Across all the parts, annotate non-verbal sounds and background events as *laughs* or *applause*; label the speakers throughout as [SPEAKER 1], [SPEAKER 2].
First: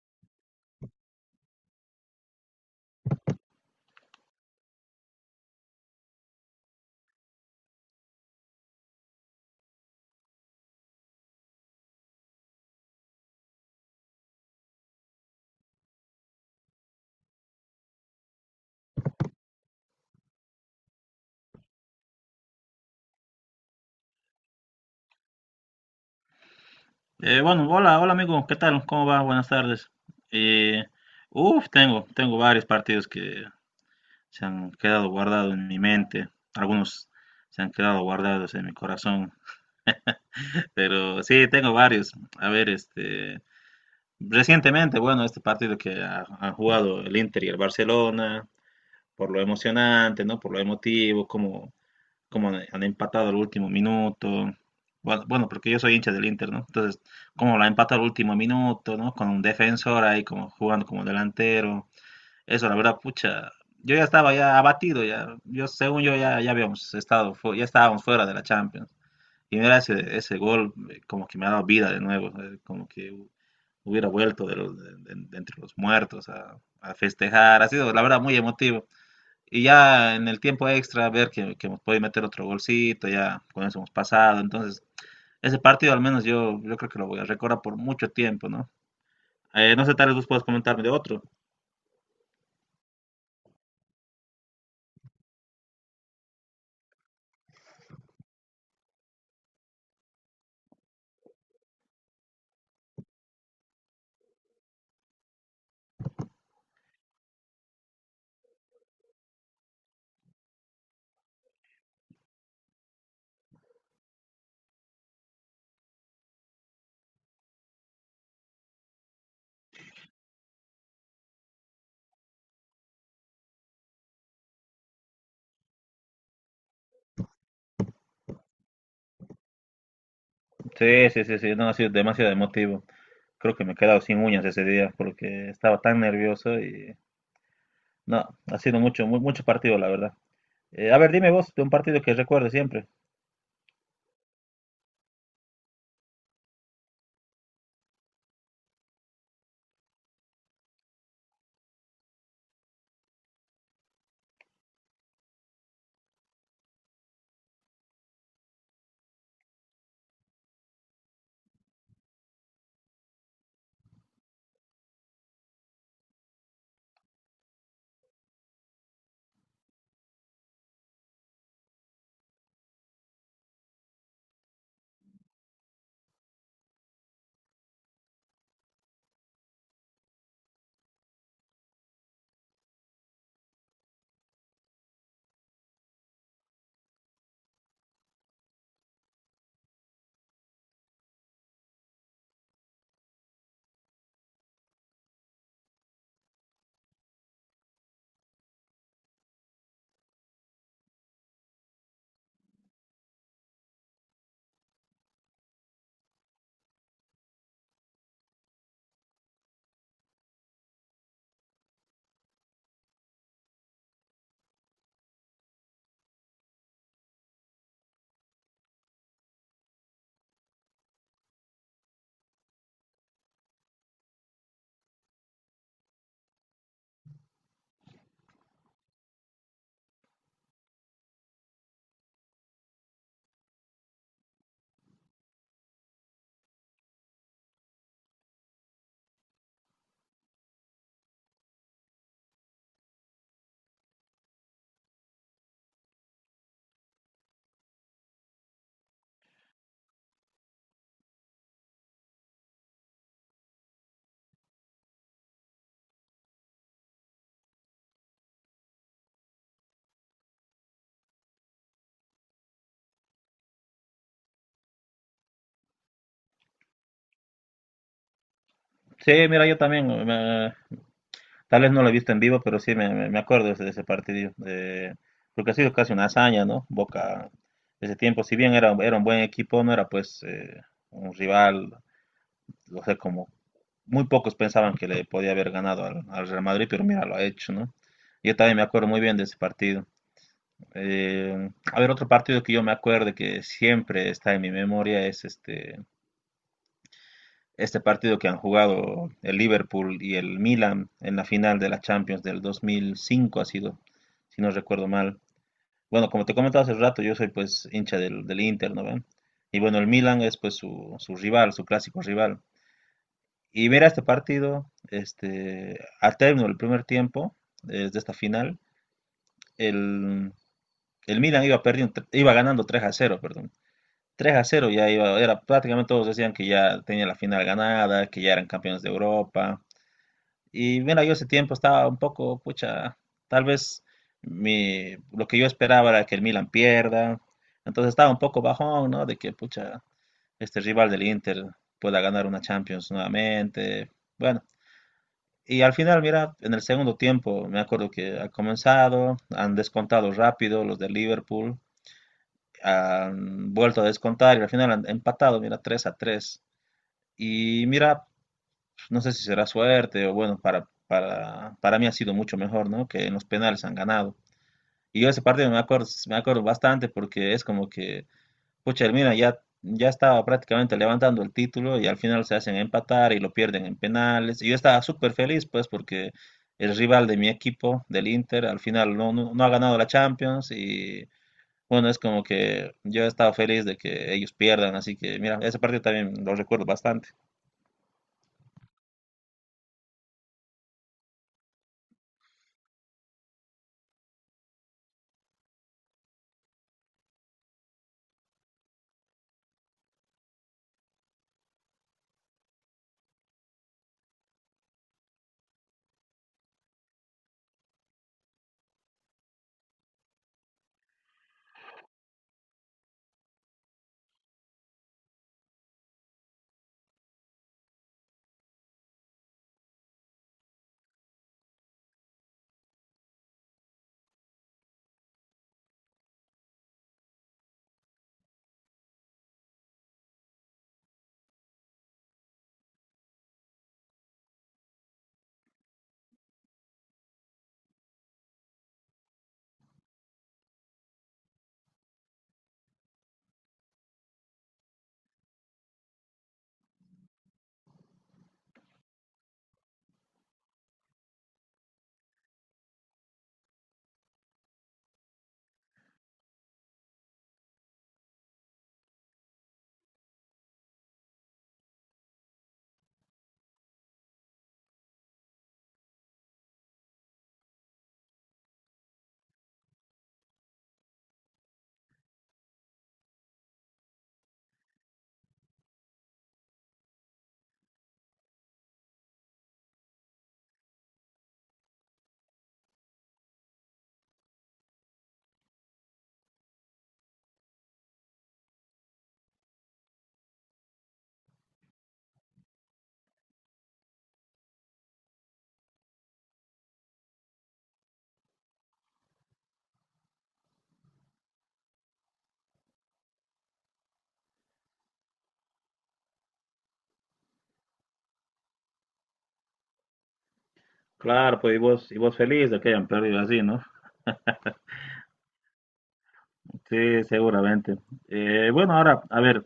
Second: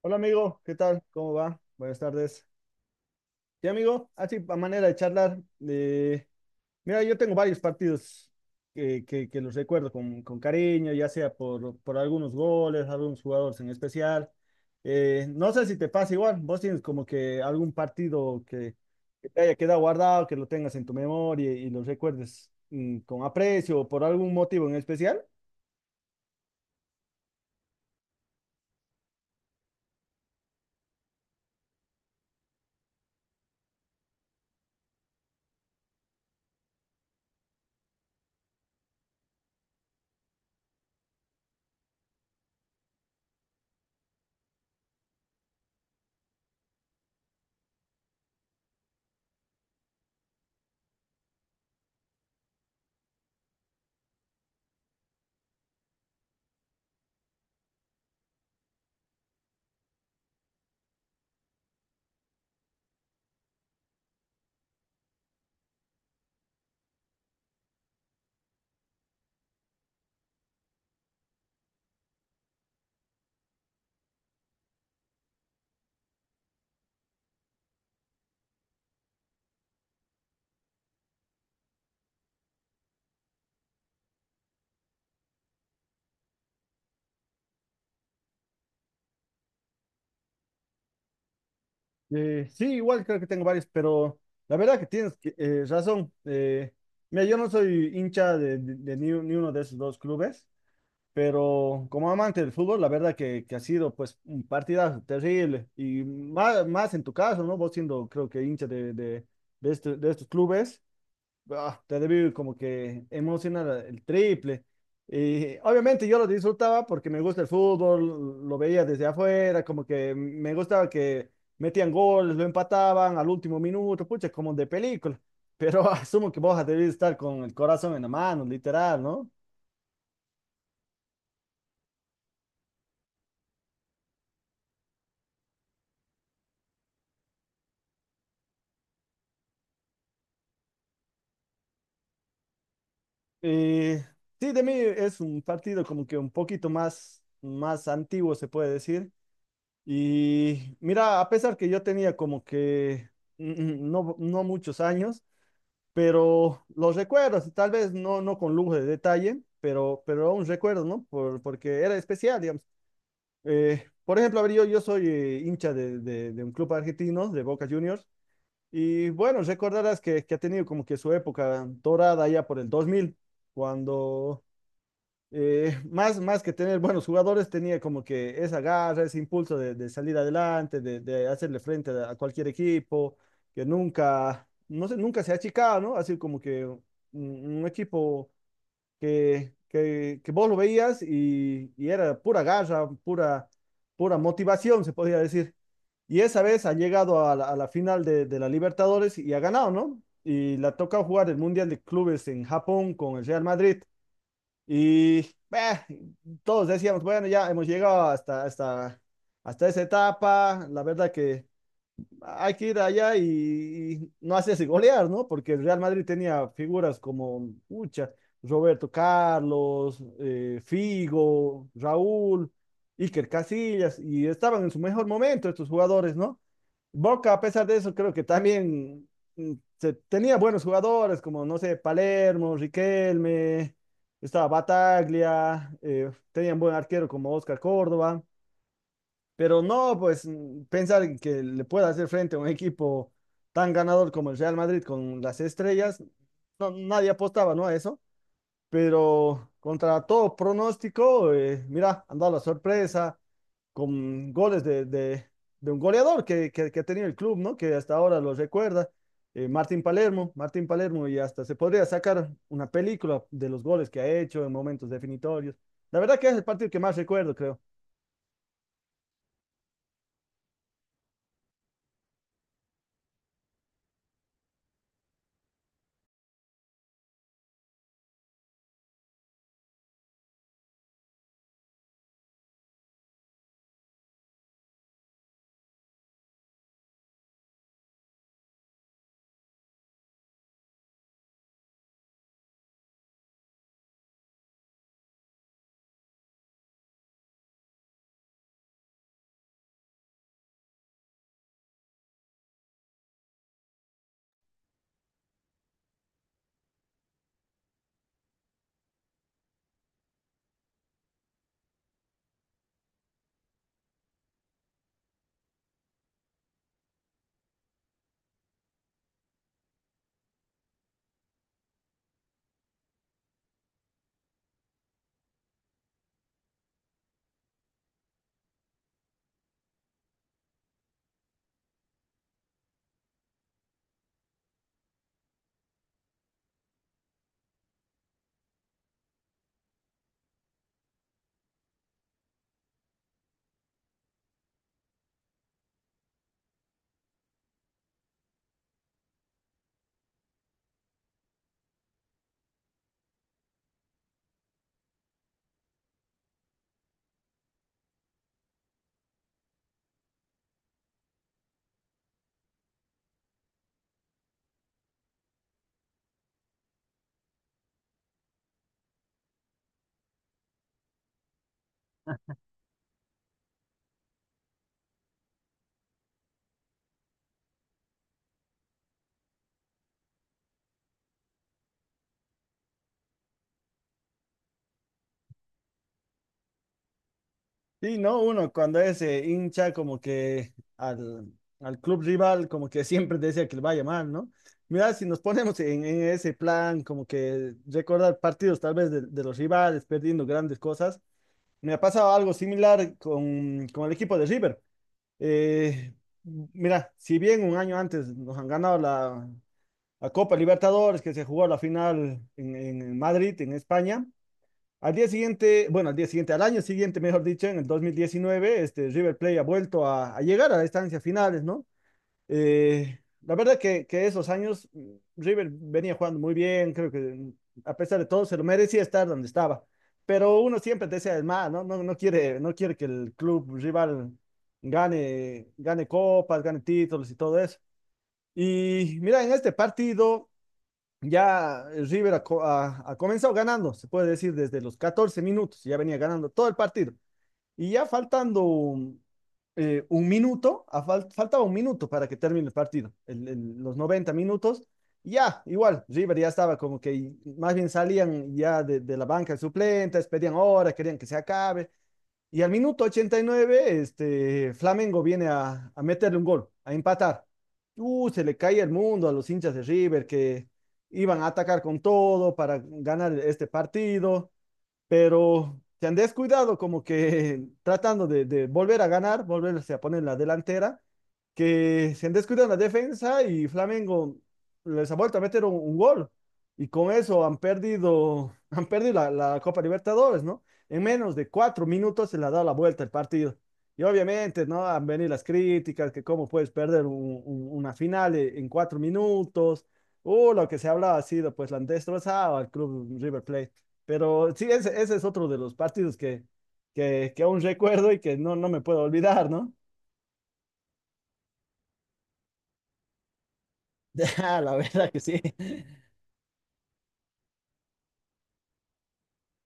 [SPEAKER 1] Hola amigo, ¿qué tal? ¿Cómo va? Buenas tardes. Sí amigo, así a manera de charlar, eh, mira, yo tengo varios partidos que los recuerdo con cariño, ya sea por algunos goles, algunos jugadores en especial. No sé si te pasa igual, vos tienes como que algún partido que te haya quedado guardado, que lo tengas en tu memoria y lo recuerdes con aprecio o por algún motivo en especial.
[SPEAKER 2] Bueno, hola, hola amigo, ¿qué tal? ¿Cómo va? Buenas tardes. Eh, tengo varios partidos que se han quedado guardados en mi mente, algunos se han quedado guardados en mi corazón, *laughs* pero sí, tengo varios. A ver, recientemente, bueno, este partido que han jugado el Inter y el Barcelona, por lo emocionante, ¿no? Por lo emotivo, cómo como han empatado al último minuto. Bueno, bueno, porque yo soy hincha del Inter, ¿no? Entonces, como la empata al último minuto, ¿no? Con un defensor ahí como jugando como delantero. Eso, la verdad, pucha, yo ya estaba ya abatido, ya, yo según yo ya, ya habíamos estado, ya estábamos fuera de la Champions. Y mira ese, ese gol, como que me ha dado vida de nuevo, como que hubiera vuelto de, de entre los muertos a festejar. Ha sido, la verdad, muy emotivo. Y ya en el tiempo extra, ver que nos puede meter otro golcito, ya con eso hemos pasado. Entonces, ese partido al menos yo, yo creo que lo voy a recordar por mucho tiempo, ¿no? No sé, tal vez vos puedas comentarme de otro.
[SPEAKER 1] Sí, igual creo que tengo varios, pero la verdad que tienes razón. Mira, yo no soy hincha de ni, ni uno de esos dos clubes, pero como amante del fútbol, la verdad que ha sido pues un partidazo terrible. Y más, más en tu caso, ¿no? Vos siendo creo que hincha de de estos clubes te debe como que emociona el triple. Y obviamente yo lo disfrutaba porque me gusta el fútbol, lo veía desde afuera, como que me gustaba que metían goles, lo empataban al último minuto, pucha, como de película. Pero *laughs* asumo que vos debes estar con el corazón en la mano, literal, ¿no?
[SPEAKER 2] Sí, sí, sí, sí, no ha sido demasiado emotivo. Creo que me he quedado sin uñas ese día porque estaba tan nervioso y no, ha sido mucho, mucho partido, la verdad. A ver, dime vos de un partido que recuerdes siempre.
[SPEAKER 1] Y sí, de mí es un partido como que un poquito más, más antiguo, se puede decir. Y mira, a pesar que yo tenía como que mm, no, no muchos años, pero los recuerdos, tal vez no, no con lujo de detalle, pero aún recuerdo, ¿no? Por, porque era especial, digamos. Por ejemplo, a ver, yo soy hincha de un club argentino, de Boca Juniors, y bueno, recordarás que ha tenido como que su época dorada ya por el 2000, cuando *laughs* más, más que tener buenos jugadores, tenía como que esa garra, ese impulso de salir adelante, de hacerle frente a cualquier equipo, que nunca, no sé, nunca se ha achicado, ¿no? Así como que un equipo que vos lo veías y era pura garra, pura, pura motivación, se podría decir. Y esa vez ha llegado a la final de la Libertadores y ha ganado, ¿no? Y la toca jugar el Mundial de Clubes en Japón con el Real Madrid. Y bah, todos decíamos, bueno, ya hemos llegado hasta esa etapa, la verdad que hay que ir allá y no hacerse golear, ¿no? Porque el Real Madrid tenía figuras como, muchas, Roberto Carlos, Figo, Raúl, Iker Casillas, y estaban en su mejor momento estos jugadores, ¿no? Boca, a pesar de eso, creo que también mm, tenía buenos jugadores, como, no sé, Palermo, Riquelme, estaba Bataglia, tenía un buen arquero como Oscar Córdoba, pero no, pues, pensar en que le pueda hacer frente a un equipo tan ganador como el Real Madrid con las estrellas, no, nadie apostaba, ¿no? A eso, pero contra todo pronóstico, mira, han dado la sorpresa, con goles de un goleador ha tenido el club, ¿no? Que hasta ahora lo recuerda, Martín Palermo, Martín Palermo, y hasta se podría sacar una película de los goles que ha hecho en momentos definitorios. La verdad que es el partido que más recuerdo, creo.
[SPEAKER 2] Sí, mira, yo también tal vez no lo he visto en vivo, pero sí me, me acuerdo de ese partido. Porque ha sido casi una hazaña, ¿no? Boca, ese tiempo, si bien era, era un buen equipo, no era pues un rival, o sea, como muy pocos pensaban que le podía haber ganado al, al Real Madrid, pero mira, lo ha hecho, ¿no? Yo también me acuerdo muy bien de ese partido. A ver, otro partido que yo me acuerdo que siempre está en mi memoria es este partido que han jugado el Liverpool y el Milan en la final de la Champions del 2005 ha sido, si no recuerdo mal. Bueno, como te comentaba hace rato, yo soy pues hincha del, del Inter, ¿no ven? Y bueno, el Milan es pues su rival, su clásico rival. Y ver a este partido, este, al término del primer tiempo, de esta final, el, el Milan iba perdiendo, iba ganando 3 a cero, perdón. Tres a cero ya iba, era prácticamente, todos decían que ya tenía la final ganada, que ya eran campeones de Europa. Y mira, yo ese tiempo estaba un poco, pucha, tal vez mi, lo que yo esperaba era que el Milan pierda. Entonces estaba un poco bajón, ¿no? De que, pucha, este rival del Inter pueda ganar una Champions nuevamente. Bueno, y al final, mira, en el segundo tiempo, me acuerdo que ha comenzado, han descontado rápido los de Liverpool, han vuelto a descontar y al final han empatado, mira, 3 a tres. Y mira, no sé si será suerte o bueno, para mí ha sido mucho mejor, ¿no? Que en los penales han ganado. Y yo ese partido me acuerdo bastante porque es como que, pucha, el Milan ya, ya estaba prácticamente levantando el título y al final se hacen empatar y lo pierden en penales. Y yo estaba súper feliz, pues, porque el rival de mi equipo, del Inter, al final no, no, no ha ganado la Champions y bueno, es como que yo he estado feliz de que ellos pierdan, así que mira, ese partido también lo recuerdo bastante.
[SPEAKER 1] Y ¿no? Uno cuando es hincha como que al club rival como que siempre desea que le vaya mal, ¿no? Mira, si nos ponemos en ese plan como que recordar partidos tal vez de los rivales perdiendo grandes cosas, me ha pasado algo similar con el equipo de River. Eh, mira, si bien un año antes nos han ganado la, la Copa Libertadores, que se jugó la final en Madrid, en España, al día siguiente, bueno, al año siguiente, mejor dicho, en el 2019 este, River Plate ha vuelto a llegar a las instancias finales, ¿no? La verdad que esos años River venía jugando muy bien, creo que a pesar de todo se lo merecía estar donde estaba, pero uno siempre desea el más, ¿no? No, no quiere, no quiere que el club rival gane, gane copas, gane títulos y todo eso. Y mira, en este partido ya el River ha comenzado ganando, se puede decir desde los 14 minutos, ya venía ganando todo el partido. Y ya faltando un minuto, faltaba un minuto para que termine el partido, los 90 minutos. Y ya, igual, River ya estaba como que más bien salían ya de la banca de suplentes, pedían hora, querían que se acabe. Y al minuto 89 este, Flamengo viene a meterle un gol, a empatar. Se le cae el mundo a los hinchas de River que iban a atacar con todo para ganar este partido, pero se han descuidado como que *laughs* tratando de volver a ganar, volverse a poner en la delantera, que se han descuidado en la defensa y Flamengo les ha vuelto a meter un gol. Y con eso han perdido, *laughs* han perdido la, la Copa Libertadores, ¿no? En menos de 4 minutos se le ha dado la vuelta el partido. Y obviamente, ¿no? Han venido las críticas, que cómo puedes perder una final en 4 minutos. Lo que se hablaba ha sido, pues, la han destrozado al club River Plate. Pero sí, ese es otro de los partidos que, que aún recuerdo y que no, no me puedo olvidar, ¿no?
[SPEAKER 2] Claro, pues y vos feliz de que hayan perdido así, ¿no?
[SPEAKER 1] *laughs* Ah, la verdad que sí.
[SPEAKER 2] Sí, seguramente. Bueno, ahora, a ver,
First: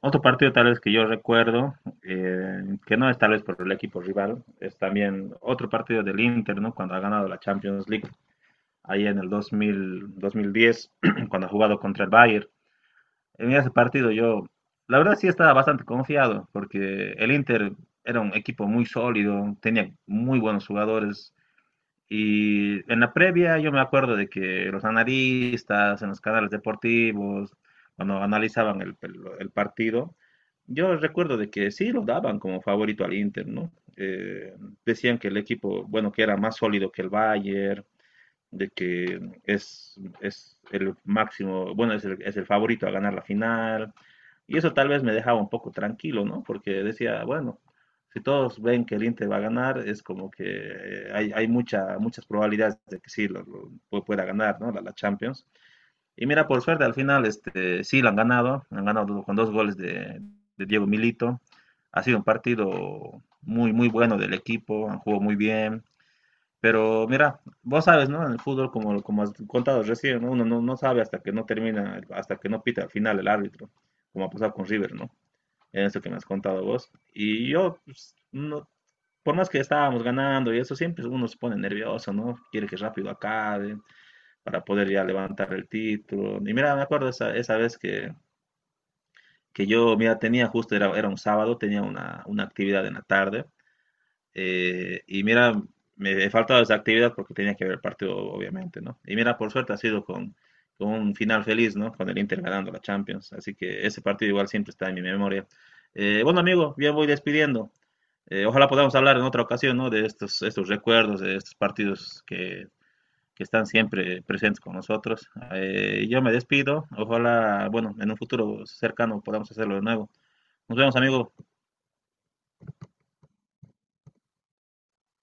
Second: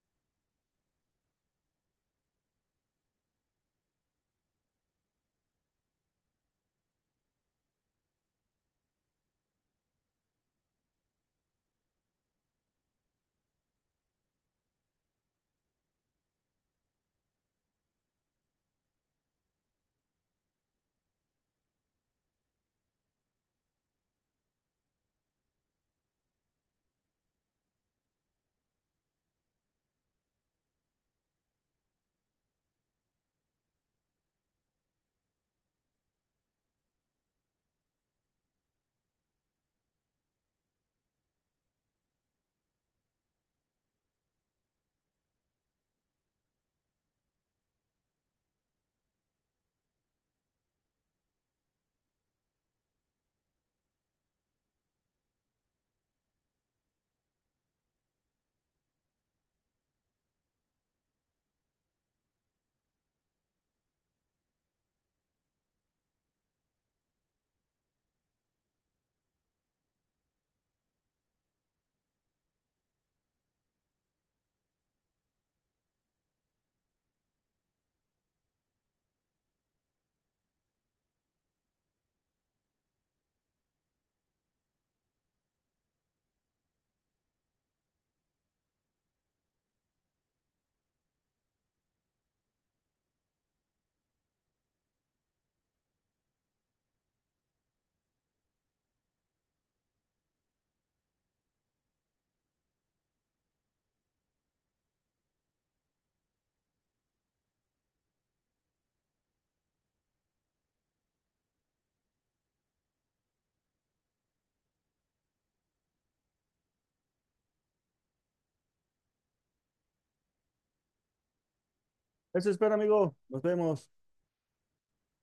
[SPEAKER 2] otro partido tal vez que yo recuerdo, que no es tal vez por el equipo rival, es también otro partido del Inter, ¿no? Cuando ha ganado la Champions League, ahí en el 2000, 2010, *clears throat* cuando ha jugado contra el Bayern. En ese partido yo, la verdad sí estaba bastante confiado, porque el Inter era un equipo muy sólido, tenía muy buenos jugadores. Y en la previa yo me acuerdo de que los analistas en los canales deportivos, cuando analizaban el partido, yo recuerdo de que sí lo daban como favorito al Inter, ¿no? Decían que el equipo, bueno, que era más sólido que el Bayern, de que es el máximo, bueno, es el favorito a ganar la final. Y eso tal vez me dejaba un poco tranquilo, ¿no? Porque decía, bueno, si todos ven que el Inter va a ganar, es como que hay, hay mucha, muchas probabilidades de que sí lo, pueda ganar, ¿no? La, la Champions. Y mira, por suerte al final este, sí la han ganado con dos goles de Diego Milito. Ha sido un partido muy, muy bueno del equipo, han jugado muy bien, pero mira, vos sabes, ¿no? En el fútbol, como, como has contado recién, ¿no? Uno no, no sabe hasta que no termina, hasta que no pita al final el árbitro, como ha pasado con River, ¿no? En eso que me has contado vos. Y yo, pues, no, por más que estábamos ganando y eso, siempre uno se pone nervioso, ¿no? Quiere que rápido acabe para poder ya levantar el título. Y mira, me acuerdo esa, esa vez que yo, mira, tenía justo, era, era un sábado, tenía una actividad en la tarde, y mira, me he faltado esa actividad porque tenía que ver partido, obviamente, ¿no? Y mira, por suerte ha sido con un final feliz, ¿no? Con el Inter ganando la Champions. Así que ese partido igual siempre está en mi memoria. Bueno, amigo, ya voy despidiendo. Ojalá podamos hablar en otra ocasión, ¿no? De estos, estos recuerdos, de estos partidos que están siempre presentes con nosotros. Yo me despido. Ojalá, bueno, en un futuro cercano podamos hacerlo de nuevo. Nos vemos, amigo.
[SPEAKER 1] Eso espero, amigo. Nos vemos.